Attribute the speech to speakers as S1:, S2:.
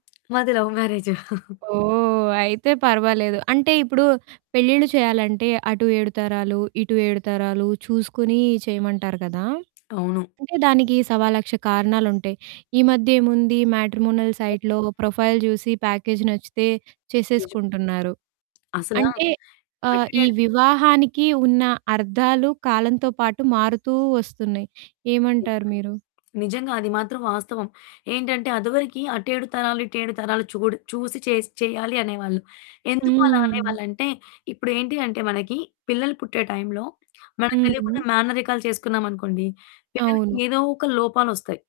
S1: మాది love marriage.
S2: ఓహ్! అయితే పర్వాలేదు. అంటే ఇప్పుడు పెళ్ళిళ్ళు చేయాలంటే అటు 7 తరాలు ఇటు 7 తరాలు చూసుకొని చేయమంటారు కదా!
S1: అవును
S2: అంటే దానికి సవాలక్ష కారణాలుంటాయి. ఈ మధ్య ఏముంది మ్యాట్రిమోనల్
S1: ఎ
S2: సైట్‌లో ప్రొఫైల్ చూసి ప్యాకేజ్ నచ్చితే
S1: నిజమే.
S2: చేసేసుకుంటున్నారు.
S1: అసలా,
S2: అంటే, ఆహ్,
S1: అంటే
S2: ఈ
S1: నేను
S2: వివాహానికి ఉన్న అర్థాలు కాలంతో పాటు మారుతూ వస్తున్నాయి. ఏమంటారు
S1: నిజమే.
S2: మీరు?
S1: నిజంగా అది మాత్రం వాస్తవం. ఏంటంటే అదవరకి అటు 7 తరాలు, ఇటు 7 తరాలు చూడు చూసి చేసి చెయ్యాలి అనేవాళ్ళు. ఎందుకు అలా
S2: హ్మ్.
S1: అనేవాళ్ళంటే ఇప్పుడేంటి అంటే వాళ్ళకి పిల్లలు పుట్టే టైంలో మనకు తెలియకుండా
S2: హుహు.
S1: మేనరికాలు చేసుకున్నామనుకోండి పిల్లలకి
S2: అవును.
S1: ఏదో ఒక లోపాలొస్తయి.